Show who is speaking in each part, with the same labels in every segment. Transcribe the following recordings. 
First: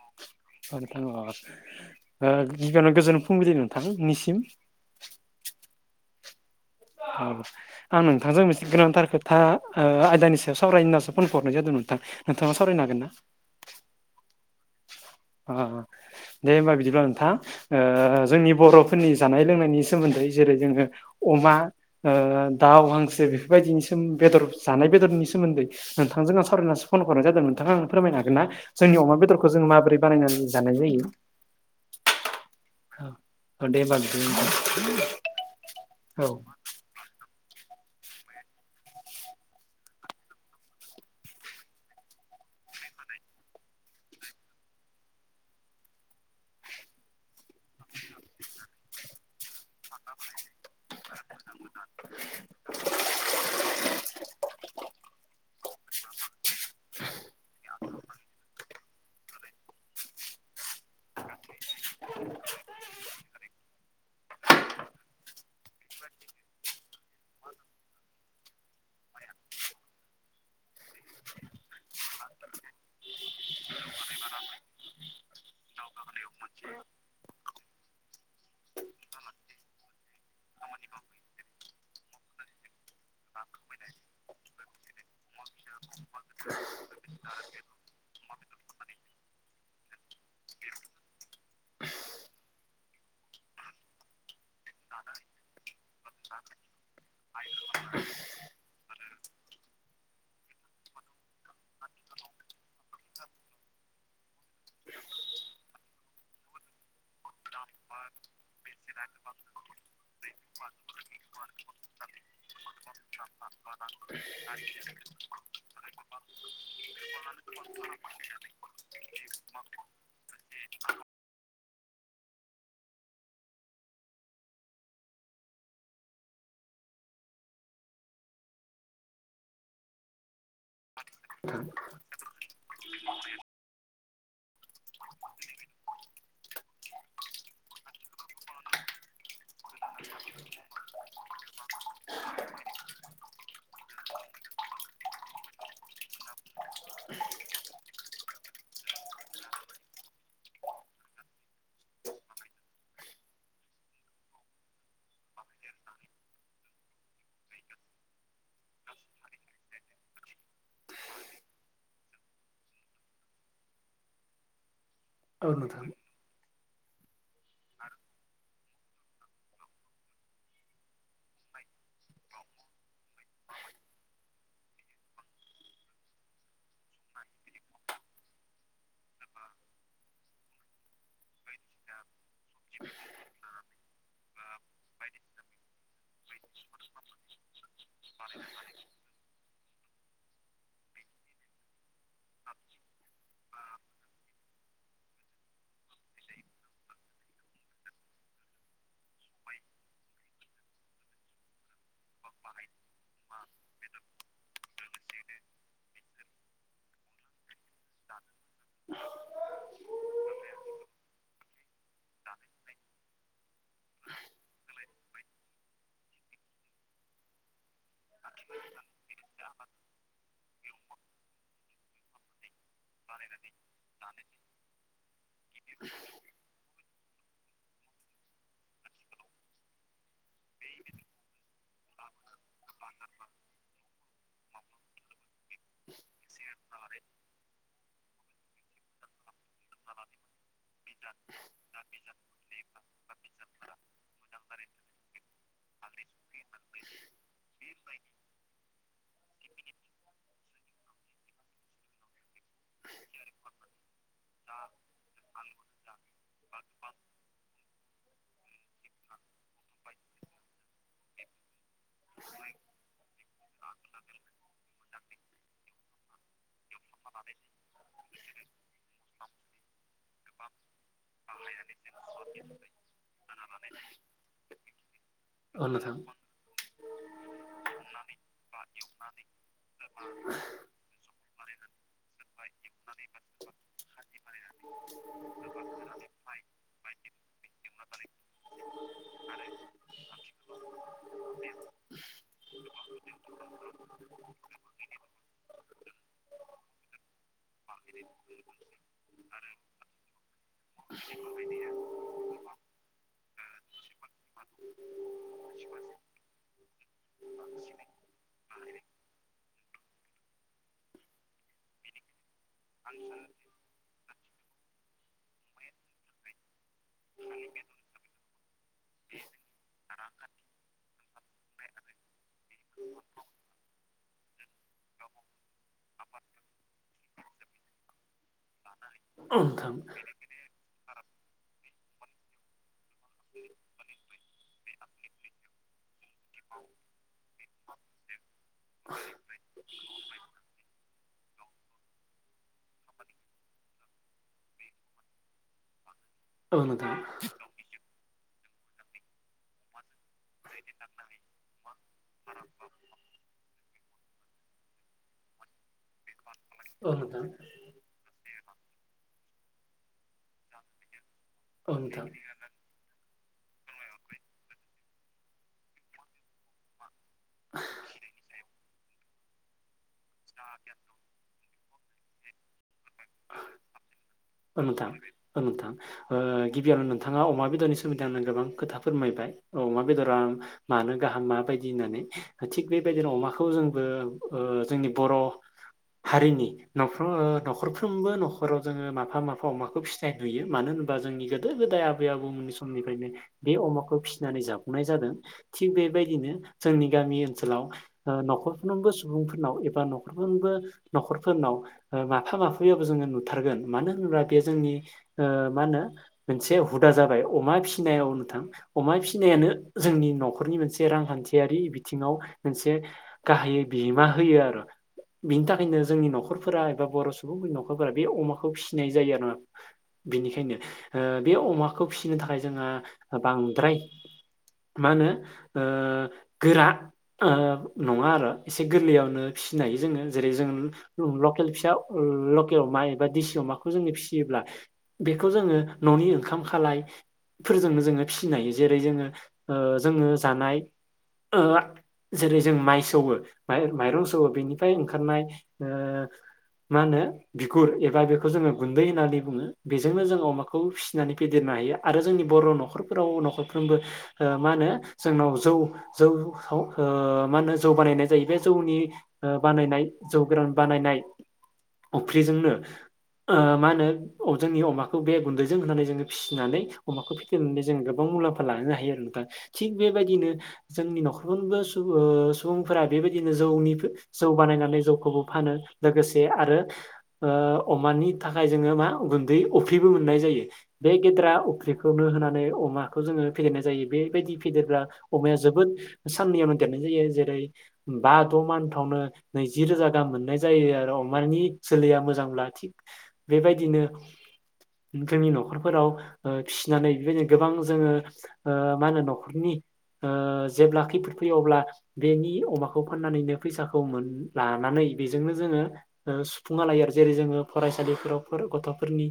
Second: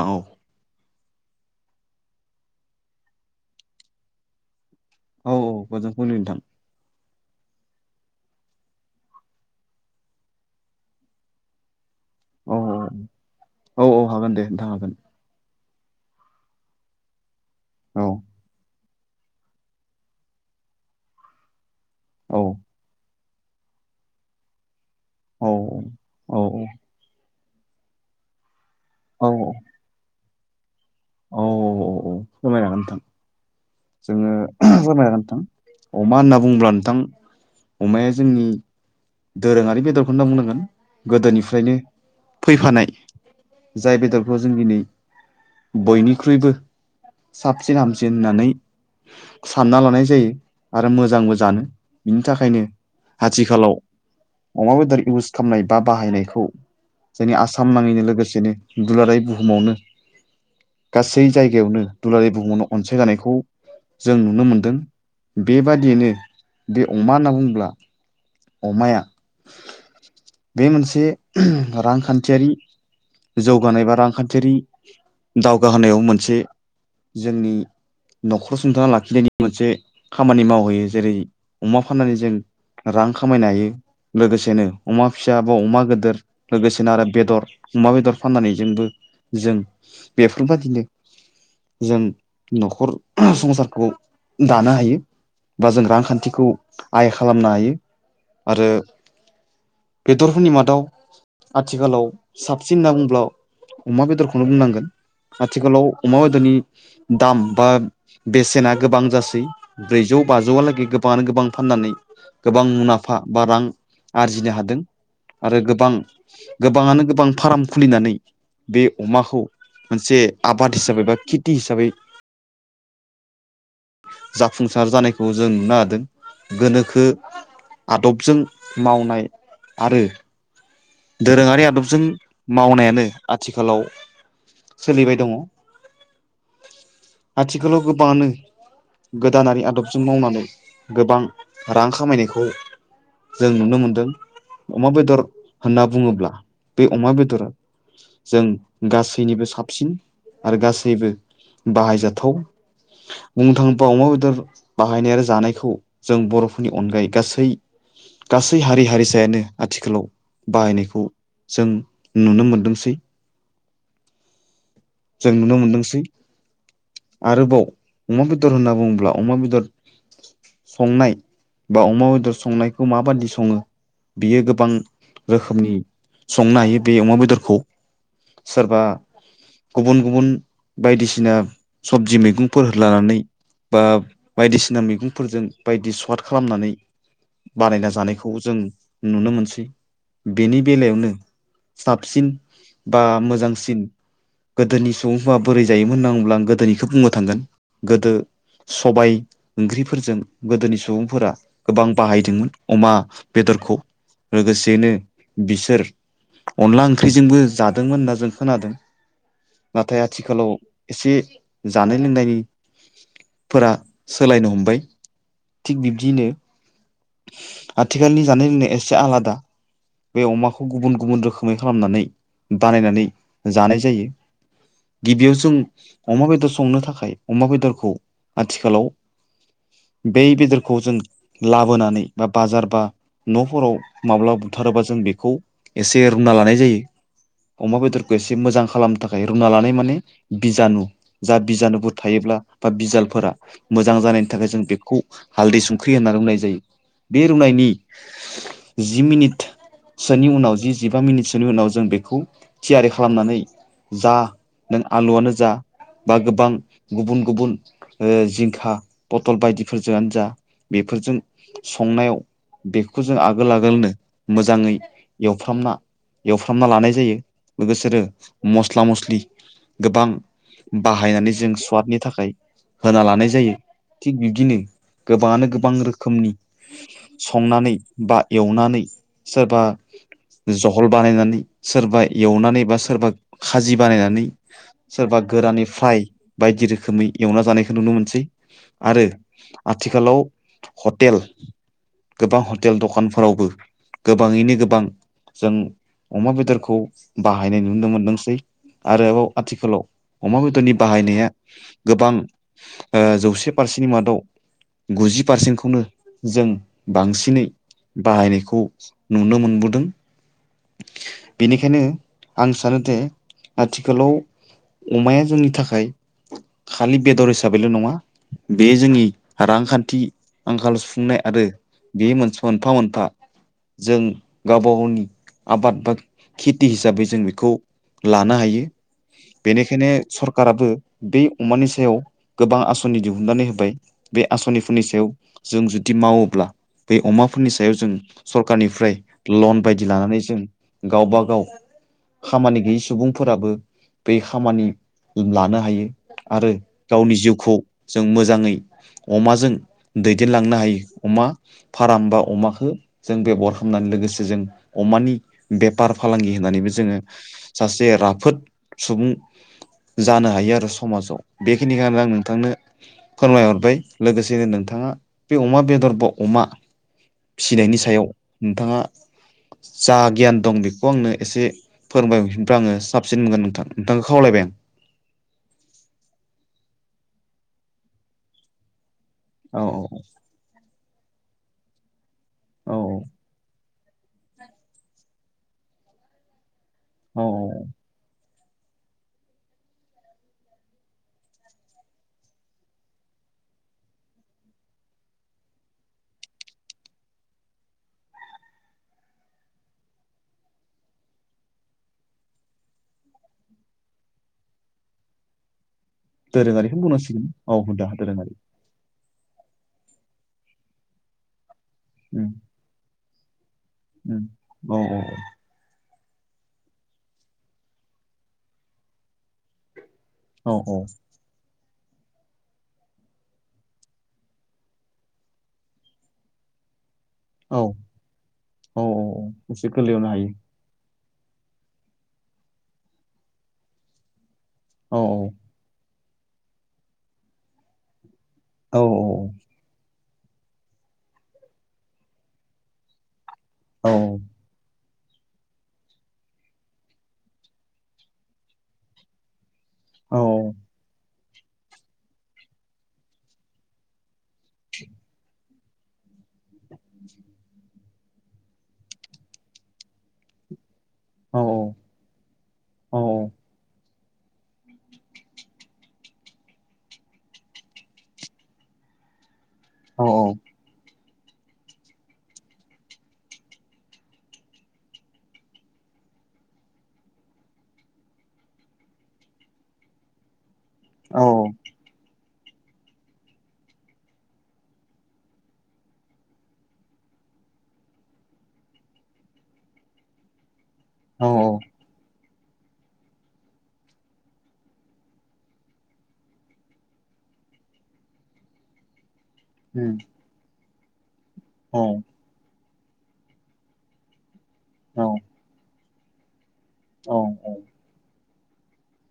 Speaker 1: औ
Speaker 2: [inaudible] गिबियावनो गोजोन फुंबिलि नोंथांनिसिम।
Speaker 1: औ औ गोजोन फुंबिलि नोंथां।
Speaker 2: [inaudible] आं नोंथांजों मोनसे गोनांथार खोथा आयदानि सायाव सावराय होननासो फन हरनाय जादो नोंथां। नोंथाङा
Speaker 1: औ
Speaker 2: सावरायनो हागोन ना?
Speaker 1: औ औ हागोन दे नोंथां हागोन।
Speaker 2: ओ दे होमबा बिदिब्ला नोंथां ओ
Speaker 1: औ
Speaker 2: जोंनि बर' फोरनि जानाय लोंनायनि सोमोन्दै जेरै जोङो अमा ओ
Speaker 1: औ
Speaker 2: दाउ हांसो बेफो बायदिनि बेदर जानाय बेदरनि
Speaker 1: औ
Speaker 2: सोमोन्दै नोंथांजों
Speaker 1: औ
Speaker 2: आं सावरायना फन हरनाय जादों नोंथाङा आंनो फोरमायनो हागोन ना जोंनि अमा
Speaker 1: औ
Speaker 2: बेदरखौ जों माबोरै बानायनानै जानाय जायो।
Speaker 1: औ अ अ फोरमायनो हागोन नोंथां।
Speaker 2: औ दे होमबा बिदिब्ला
Speaker 1: जोङो
Speaker 2: नोंथां
Speaker 1: फोरमायनो हागोन नोंथां। अमा
Speaker 2: औ
Speaker 1: होनना बुङोब्ला नोंथां अमाया जोंनि दोरोङारि बेदरखौ होनना बुंनांगोन गोदोनिफ्रायनो फैफानाय। जाय बेदरखौ जों दिनै बयनिख्रुइबो साबसिन हामसिन होननानै सानना लानाय जायो। आरो मोजांबो जानो बिनि थाखायनो आथिखालाव अमा बेदर इउस खामनाय बा बाहायनायखौ जोंनि आसाम नाङैनो लोगोसेनो दुलाराय बुहुमावनो गासै जायगायावनो दुलाराय बुहुमावनो अनसायजानायखौ जों नुनो मोनदों। बेबादियैनो बे अमा होनना बुंङोब्ला अमाया बे मोनसे रांखान्थियारि जौगानाय बा रांखान्थियारि दावगाहोनायाव मोनसे जोंनि न'खर सुंथाना लाखिनायनि मोनसे खामानि मावहैयो जेरै अमा फाननानै जों रां खामायनो हायो। लोगोसेनो अमा फिसा बा अमा गोदोर लोगोसेनो आरो बेदर अमा बेदर फाननानै जोंबो जों बेफोरबदिनो जों न'खर संसारखौ दानो हायो। बा जों रांखान्थिखौ आइ खालामनो हायो। आरो बेदरफोरनि मादाव आथिखालाव साबसिन होनना बुंब्ला अमा बेदरखौनो बुंनांगोन। आथिखालाव अमा बेदरनि दाम बा बेसेना गोबां जासै। ब्रैजौ बाजौआलागै गोबाङानो गोबां फाननानै गोबां मुना
Speaker 2: [inaudible]
Speaker 1: आरो गोबां गोबाङानो गोबां फाराम खुलिनानै बे अमाखौ मोनसे आबाद हिसाबै बा खेथि हिसाबै जाफुंसार जानायखौ जों नुनो हादों। गोनोखो आदबजों मावनाय आरो दोरोङारि आदबजों मावनायानो आथिखालाव सोलिबाय दङ। आथिखालाव गोबाङानो गोदानारि आदबजों मावनानै गोबां रां खामायनायखौ जों नुनो मोनदों। अमा बेदर होनना बुङोब्ला बे अमा बेदरा जों गासैनिबो साबसिन आरो गासैबो बाहायजाथाव बुंनो थाङोबा अमा बेदर बाहायनाय आरो जानायखौ जों बर'फोरनि अनगायै गासै गासै हारि हारिसायानो आथिखालाव बाहायनायखौ जों नुनो मोनदोंसै। जों
Speaker 2: औ
Speaker 1: नुनो
Speaker 2: नोंथां
Speaker 1: मोनदोंसै आरोबाव अमा बेदर होनना बुङोब्ला अमा बेदर संनाय बा अमा बेदर संनायखौ माबादि सङो? बियो गोबां रोखोमनि संनो हायो बे अमा बेदरखौ सोरबा गुबुन गुबुन बायदिसिना सबजि मैगंफोर होलानानै बा बायदिसिना मैगंफोरजों बायदि सवाद खालामनानै बानायना जानायखौ जों नुनो मोनसै बेनि बेलायावनो साबसिन बा मोजांसिन गोदोनि सुबुंफा बोरै जायोमोन होनना बुंब्ला आं गोदोनिखौ बुंनो थांगोन गोदो सबाय ओंख्रिफोरजों गोदोनि सुबुंफोरा गोबां बाहायदोंमोन अमा बेदरखौ लोगोसेयैनो बिसोर अनला ओंख्रिजोंबो जादोंमोन होनना जों खोनादों। नाथाय आथिखालाव एसे जानाय लोंनायनि फोरा सोलायनो हमबाय थिग बिब्दिनो आथिखालनि जानाय लोंनाया एसे आलादा बे अमाखौ गुबुन गुबुन रोखोमै खालामनानै बानायनानै जानाय जायो। गिबियाव जों अमा बेदर संनो थाखाय अमा बेदरखौ आथिखालाव बे बेदरखौ जों लाब बोनानै बा बाजार बा न'फोराव माब्ला बुथारोबा जों बेखौ एसे रुना लानाय जायो। अमा बेदरखौ एसे मोजां खालामनो थाखाय रुना लानाय माने बिजानु जा बिजानुफोर थायोब्ला बा बिजालफोरा मोजां जानायनि थाखाय जों बेखौ हालदै संख्रि होननानै रुनाय जायो बे रुनायनि जि मिनिट सोनि उनाव जि जिबा मिनिटसोनि उनाव जों बेखौ थियारि खालामनानै जा नों आलुआनो जा बा गोबां गुबुन गुबुन ओ जिंखा पटल बायदिफोरजोंआनो जा बेफोरजों संनायाव बेखौ जों आगोल आगोलनो मोजाङै एवफ्रामना एवफ्रामना लानाय जायो लोगोसेरो मस्ला मस्लि गोबां बाहायनानै जों स्वादनि थाखाय होना लानाय जायो थिग बिब्दिनो गोबाङानो गोबां रोखोमनि संनानै बा एवनानै सोरबा जहल बानायनानै सोरबा एवनानै बा सोरबा खाजि बानायनानै सोरबा गोराननि फ्राय बायदि रोखोमै एवना जानायखौ नुनो मोनसै। आरो आथिखालाव हटेल गोबां हटेल दखानफोरावबो गोबाङैनो गोबां जों अमा बेदरखौ बाहायनाय नुनो मोनदोंसै। आरोबाव आथिखालाव अमा बेदरनि बाहायनाया गोबां ओ जौसे पारसेन्ट मादाव गुजि पारसेन्टखौनो जों बांसिनै बाहायनायखौ नुनो मोनबोदों बेनिखायनो आं सानोदे आथिखालाव अमाया जोंनि थाखाय खालि बेदर हिसाबैल' नङा बे जोंनि रांखान्थि आंखाल सुफुंनाय आरो बे मोनस मोनफा मोनफा जों गावबा गावनि आबाद बाद खेटि हिसाबै जों बेखौ लानो हायो
Speaker 2: औ नोंथां
Speaker 1: बेनिखायनो सरकाराबो बे अमानि सायाव गोबां आस'नि दिहुननानै होबाय बे आस'निफोरनि सायाव जों जुदि मावोब्ला बै अमाफोरनि सायाव जों सरखारनिफ्राय लन बायदि लानानै जों गावबा गाव खामानि गैयै सुबुंफोराबो, बे खामानि लानो हायो आरो
Speaker 2: औ नोंथां
Speaker 1: गावनि जिउखौ जों मोजाङै अमाजों दैदेनलांनो हायो। अमा फार्म बा अमाखौ जों बेब'हार खालामनानै लोगोसे जों अमानि बेफार फालांगि होननानैबो
Speaker 2: औ
Speaker 1: जोङो
Speaker 2: नोंथां
Speaker 1: सासे राफोद सुबुं जानो हायो आरो समाजाव।
Speaker 2: औ
Speaker 1: बेखिनिखौनो
Speaker 2: नोंथां
Speaker 1: आं नोंथांनो फोरमायहरबाय, लोगोसेनो नोंथाङा बे अमा बेदर ब अमा फिसिनायनि सायाव नोंथाङा जा गियान दं बेखौ आंनो एसे फोरोंबाय ओमफ्राय आङो साबसिन मोनगोन नोंथां नोंथांखौ खावलायबाय आं
Speaker 2: ओ नोंथां। ओ नोंथां। ओ गिबियावनो नोंथाङा अमा बेदरनि सोमोन्दै आंनो गोबां खोथा फोरमायबाय औ अमा बेदरा मानो गाहाम माबायदि होननानै! थिग
Speaker 1: औ
Speaker 2: बेबायदिनो अमाखौ जोंबो जोंनि बर' हारिनि नफ्राव
Speaker 1: औ औ
Speaker 2: न'खरफ्रोमबो न'खराव जोङो मा फा माफा अमाखौ फिथनाय नुयो, मानो होनबा जोंनि गोदो गोदाय आबै आबौमोननि समनिफ्रायनो बे अमाखौ फिसिनानै जाफुंनाय जादों थिग बेबायदिनो जोंनि गामि ओनसोलाव न'खरफ्रोमबो सुबुंफोरनाव एबा न'खरफ्रोमबो न'खरफोरनाव माफा माफैयावबो जोङो नुथारगोन, मानो होनोब्ला बे जोंनि ओ मा होनो मोनसे
Speaker 1: दोरोङारिखौनो
Speaker 2: हुदा जाबाय,
Speaker 1: बुंनांसिगोन औ
Speaker 2: अमा
Speaker 1: हुदा
Speaker 2: फिसिनायाव
Speaker 1: दोरोङारि
Speaker 2: नोंथां अमा फिसिनायानो जोंनि न'खरनि मोनसे रांखान्थियारि बिथिङाव
Speaker 1: उम
Speaker 2: मोनसे गाहायो बिहोमा
Speaker 1: उम
Speaker 2: होयो आरो
Speaker 1: औ
Speaker 2: बिनि थाखायनो जोंनि न'खरफोरा एबा बर' सुबुंफोरनि न'खरफोरा बे अमाखौ फिसिनाय जायो आरोना।
Speaker 1: औ
Speaker 2: बिनिखायनो ओ बे अमाखौ फिसिनो थाखाय जोंहा बांद्राय मा होनो ओ गोरा ओ
Speaker 1: औ
Speaker 2: नङा आरो एसे
Speaker 1: औ
Speaker 2: गोरलैयावनो फिसिनो
Speaker 1: एसे
Speaker 2: हायो जोङो
Speaker 1: गोरलैयावनो हायो
Speaker 2: जेरै जों लकेल फिसा लकेल अमा एबा दिसि अमाखौ जोङो फिसियोब्ला
Speaker 1: औ
Speaker 2: बेखौ जोङो न'नि ओंखाम खालायफोरजोंनो जोङो फिसिनो हायो जेरै-
Speaker 1: औ
Speaker 2: जोङो जोङो जानाय ओ जेरै- जों माइ सौवो
Speaker 1: औ
Speaker 2: माइरं सौवो बेनिफ्राय ओंखारनाय ओ माहोनो बिगुर एबा बेखौ जोङो गुन्दै होननानै बुङो बेजोंनो जों
Speaker 1: औ
Speaker 2: अमाखौ फिसिनानै फेदेरनो हायो। आरो जोंनि बर' न'खरफोराव न'खरफ्रोमबो मा होनो जोंनाव जौ जौ माहोनो जौ बानायनाय जायो बे जौनि बानायनाय जौ गोरान बानायनाय
Speaker 1: औ
Speaker 2: अफ्रिजोंनो
Speaker 1: औ
Speaker 2: ओ मा होनो जोंनि अमाखौ बे गुन्दैजों होनानै जोङो फिसिनानै अमाखौ फिदेरनानै जोंङो गोबां मुलाम्फा लानो हायो आरो नोंथां। थिग
Speaker 1: औ
Speaker 2: बेबायदिनो जोंनि न'खर फ्रोमबो सुबुं ओ सुबुंफोरा बेबायदिनो जौनि जौ बानायनानै जौखौबो फानो, लोगोसे आरो ओ अमानि थाखाय जोङो मा गुन्दै अफ्रिबो मोननाय जायो बे गेद्रा
Speaker 1: औ
Speaker 2: अफ्रि खौनो होनानै अमाखौ जोङो फेदेरनाय जायो, बेबायदि फेदेरग्रा अमाया जोबोद साननैयावनो देरनाय जायो जेरै- बा द' मानथावनो नैजि रोजा गाहाम मोननाय जायो आरो अमानि जोलैया मोजांब्ला थिग बेबायदिनो जोंनि न'खरफोराव ओ फिसिनानै बेबायदिनो गोबां जोङो ओ मा होनो न'खरनि
Speaker 1: उम
Speaker 2: ओ जेब्ला खैफोद फैयो अब्ला बेनि अमाखौ फाननानैनो फैसाखौ मोन लानानै
Speaker 1: औ
Speaker 2: बेजोंनो जोङो ओ सुफुना लायो आरो। जेरै-
Speaker 1: औ
Speaker 2: जोङो
Speaker 1: औ
Speaker 2: फरायसालिफोराव गथ'फोरनि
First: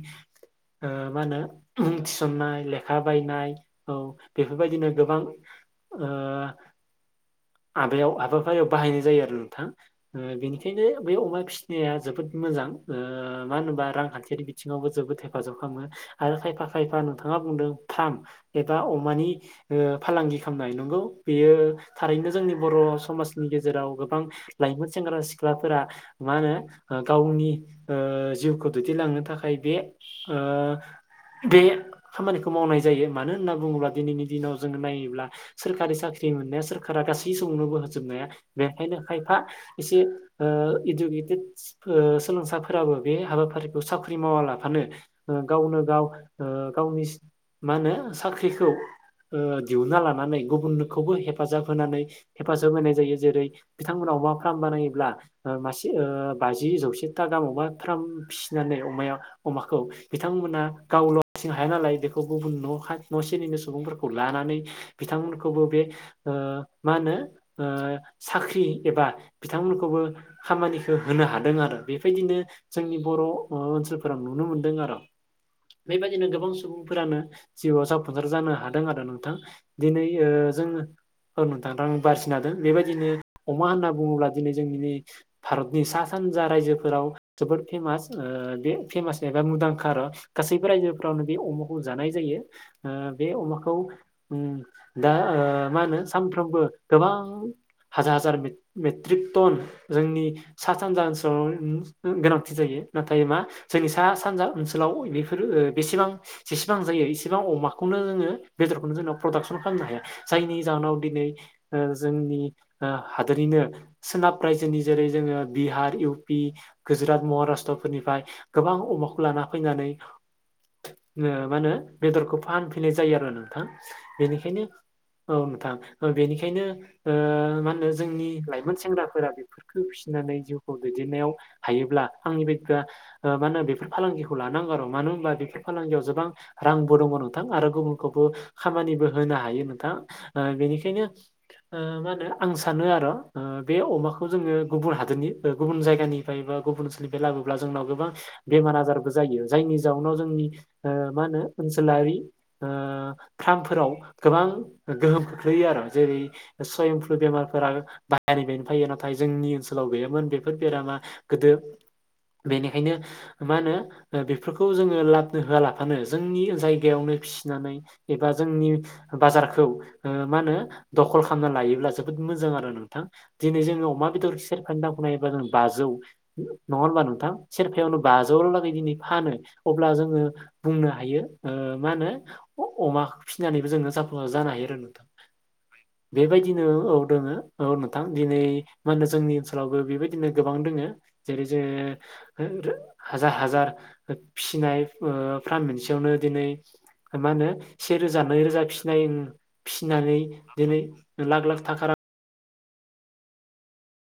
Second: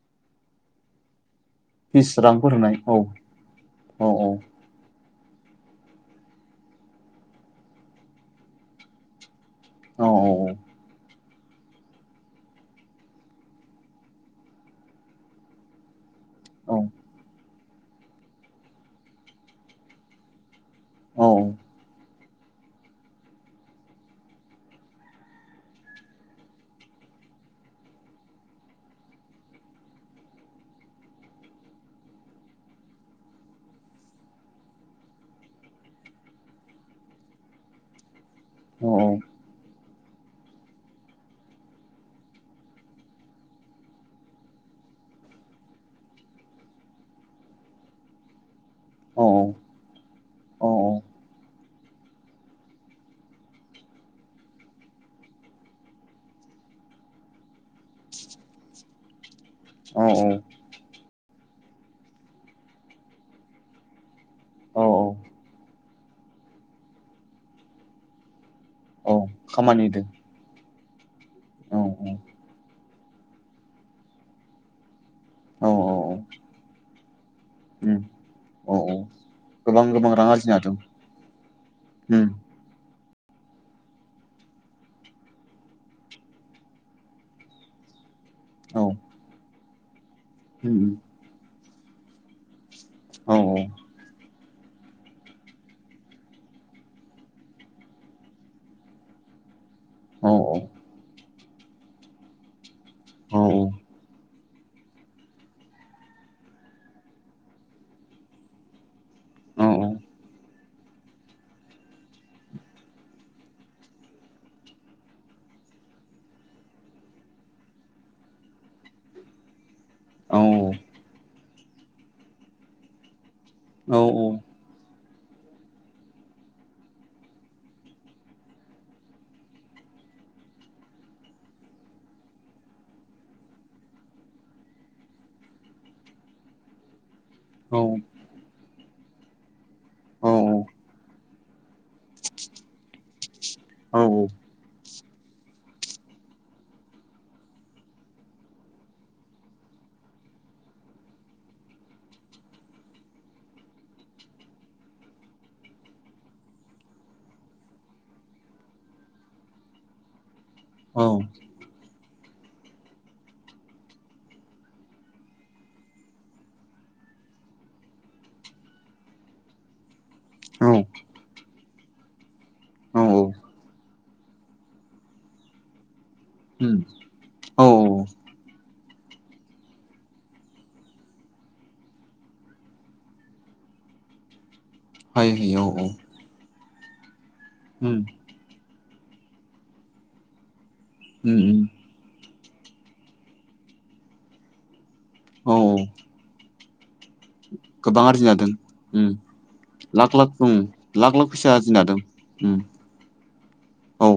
Speaker 2: ओ मा होनो मुं
Speaker 1: फिस रांफोर
Speaker 2: थिसननाय
Speaker 1: होनाय औ
Speaker 2: लेखा बायनाय औ बे बेफोरबायदिनो गोबां ओ हाबायाव हाबाफारियाव बाहायनाय जायो आरो थां
Speaker 1: औ
Speaker 2: ओ बिनिखायनो बे अमा फिनाया जोबोद मोजां ओ माहोनोबा रांखान्थियारि बिथिङावबो जोबोद हेफाजाब खामो आरो खायफा
Speaker 1: औ
Speaker 2: खायफा नोंथाङा बुंदों फार्म एबा अमानि फालांगि खालामनाय नंगौ
Speaker 1: औ
Speaker 2: बेयो थारैनो जोंनि बर' समाजनि गेजेराव गोबां लाइमोन सेंग्रा सिख्लाफोरा मा होनो गावनि ओ जिउखौ दैदेनलांनो थाखाय बे ओ बे खामानिखौ मावनाय जायो मानो होनना बुङोब्ला दिनैनि दिनाव जोङो नायोब्ला सोरखारि साख्रि मोननाया सोरखारा गासै समावनो बो होजोबनाया बेनिखायनो
Speaker 1: औ
Speaker 2: खायफा एसे ओ इडुकेटेड [unintelligible] सोलोंसा फोराबो बे हाबाफारिखौ साख्रि मावालाफानो ओ गावनो गाव ओ गावनि मा होनो साख्रिखौ
Speaker 1: औ
Speaker 2: ओ दिहुनना लानानै गुबुनखौबो हेफाजाब होनानै हेफाजाब होनाय जायो जेरै बिथांमोनाव अमा फार्म बानायोब्ला ओ मासे बाजि जौसे था दामावबा फ्राम फिसिनानै अमाया अमाखौ बिथांमोना गावल' हारसिं हाया नालाय बेखौ गुबुन न' न' सेनिनो सुबुंफोरखौ लानानै
Speaker 1: औ
Speaker 2: बिथांमोनखौबो बे ओ मा होनो ओ साख्रि एबा
Speaker 1: औ खामानि
Speaker 2: बिथांमोनखौबो
Speaker 1: होदों
Speaker 2: खामानिखो होनो हादों आरो
Speaker 1: औ
Speaker 2: बेफायदिनो जोंनि बर' ओ ओनसोलफोराव नुनो मोनदों आर'
Speaker 1: औ औ
Speaker 2: बेबायदिनो गोबां सुबुंफोरानो जिउआव
Speaker 1: उम
Speaker 2: जाफुंसार जानो
Speaker 1: औ
Speaker 2: हादों आरो नोंथां।
Speaker 1: गोबां
Speaker 2: दिनै
Speaker 1: गोबां
Speaker 2: ओ
Speaker 1: रां आरजिनो हादों
Speaker 2: जोङो [unintelligible]
Speaker 1: उम
Speaker 2: नोथां [unintelligible] [unintelligible] बेबायदिनो अमा होनना बुङोब्ला दिनै जों भारतनि सा सानजा रायजो फोराव जोबोद फेमास ओ बे
Speaker 1: औ
Speaker 2: फेमास एबा मुंदांखा आर' गासैबो
Speaker 1: उम
Speaker 2: रायजोफोरावनो बे अमाखौ जानाय जायो ओ बे
Speaker 1: औ
Speaker 2: अमाखौ उम दा ओ मा होनो सानफ्रोमबो गोबां हाजार हाजार मे-मेट्रिक टन जोंनि
Speaker 1: औ
Speaker 2: सा सानजा ओनसोलाव गोनांथि जायो नाथाय मा
Speaker 1: औ
Speaker 2: जोंनि सा सानजा ओनसोलाव बेफोरो ओ बेसेबां जेसेबां जायो इसेबां अमाखौनो जोङो बेदरखौनो जोंनाव प्रडाक्सन
Speaker 1: औ
Speaker 2: खामनो हाया जायनि जाहोनाव दिनै ओ जोंनि हादोरनिनो ओ सोनाब रायजोनि जेरै जोङो बिहार इउ पि गुजरात महाराष्ट्र फोरनिफ्राय गोबां अमाखौ लाना फैनानै
Speaker 1: औ
Speaker 2: ओ मा होनो बेदरखौ फानफैननाय जायो आरो नोंथां बेनिखायनो औ नोंथां बेनिखायनो मा होनो जोंनि लाइमोन सेंग्राफोरा बेफोर खो फिसिनानै जिउखौ दैदेननायाव हायोब्ला आंनि बायदिबा मा होनो बेफोर फालांगिखौ लानांगौ आरो मानो होनबा बेफोर फालांगियाव गोबां रांबो दङ नोंथां आरो गुबुनखौबो खामानिबो होनो हायो नोंथां
Speaker 1: औ
Speaker 2: ओ बेनिखायनो ओ मा होनो आं सानो आर' ओ बे
Speaker 1: औ औ
Speaker 2: अमाखो जोङो गुबुन हादोरनि गुबुन जायगानिफ्राय बा गुबुन ओनसोलनिफ्राय लाबोब्ला जोंनाव गोबां बेमार आजारबो जायो जायनि जाउनाव जोंनि ओ मा होनो ओनसोलारि फार्मफोराव गोबां गोहोम खोख्लैयो आरो जेरै सयम फ्लु बेमारफोरा बायानि बेनो फैयो नाथाय जोंनि ओनसोलाव गैयामोन बे फोर बेरामा गोदो बेनिखायनो मा होनो बेफोरखौ जोङो लाबनो होआलाफानो जोंनि जायगायावनो फिसिनानै एबा जोंनि बाजारखौ मा होनो दखल खालामना लायोब्ला जोबोद मोजां आरो नोंथां
Speaker 1: औ
Speaker 2: दिनै जोङो अमा बेदर ख सेरफानि दामखौ नायबा जों बाजौ नङा
Speaker 1: उम
Speaker 2: होनबा नोंथां?
Speaker 1: औ
Speaker 2: सेरफायावनो
Speaker 1: औ
Speaker 2: बाजौ लागै दिनै फानो अब्ला जोङो बुंनो हायो ओ मा होनो अमा फिसिनानैबो जोंनो जाफुं जानो हायो आरो नोंथां।
Speaker 1: [unintelligible] औ
Speaker 2: बेबायदिनो औ दोङो औ
Speaker 1: उम
Speaker 2: नोंथां दिनै मा होनो जोंनि ओनसोलाव ओ बेबायदिनो गोबां दोङो
Speaker 1: उम
Speaker 2: जेरै जे
Speaker 1: उम
Speaker 2: [unintelligible] हाजार हाजार फिनाय ओ
Speaker 1: औ
Speaker 2: फ्राम मोनसेयावनो दिनै मा होनो से
Speaker 1: गोबां
Speaker 2: रोजा
Speaker 1: आरजिनो हादों
Speaker 2: नैरोजा फिनाय
Speaker 1: उम लाख
Speaker 2: फिनानै दिनै लाख लाख थाखा रां
Speaker 1: उ औ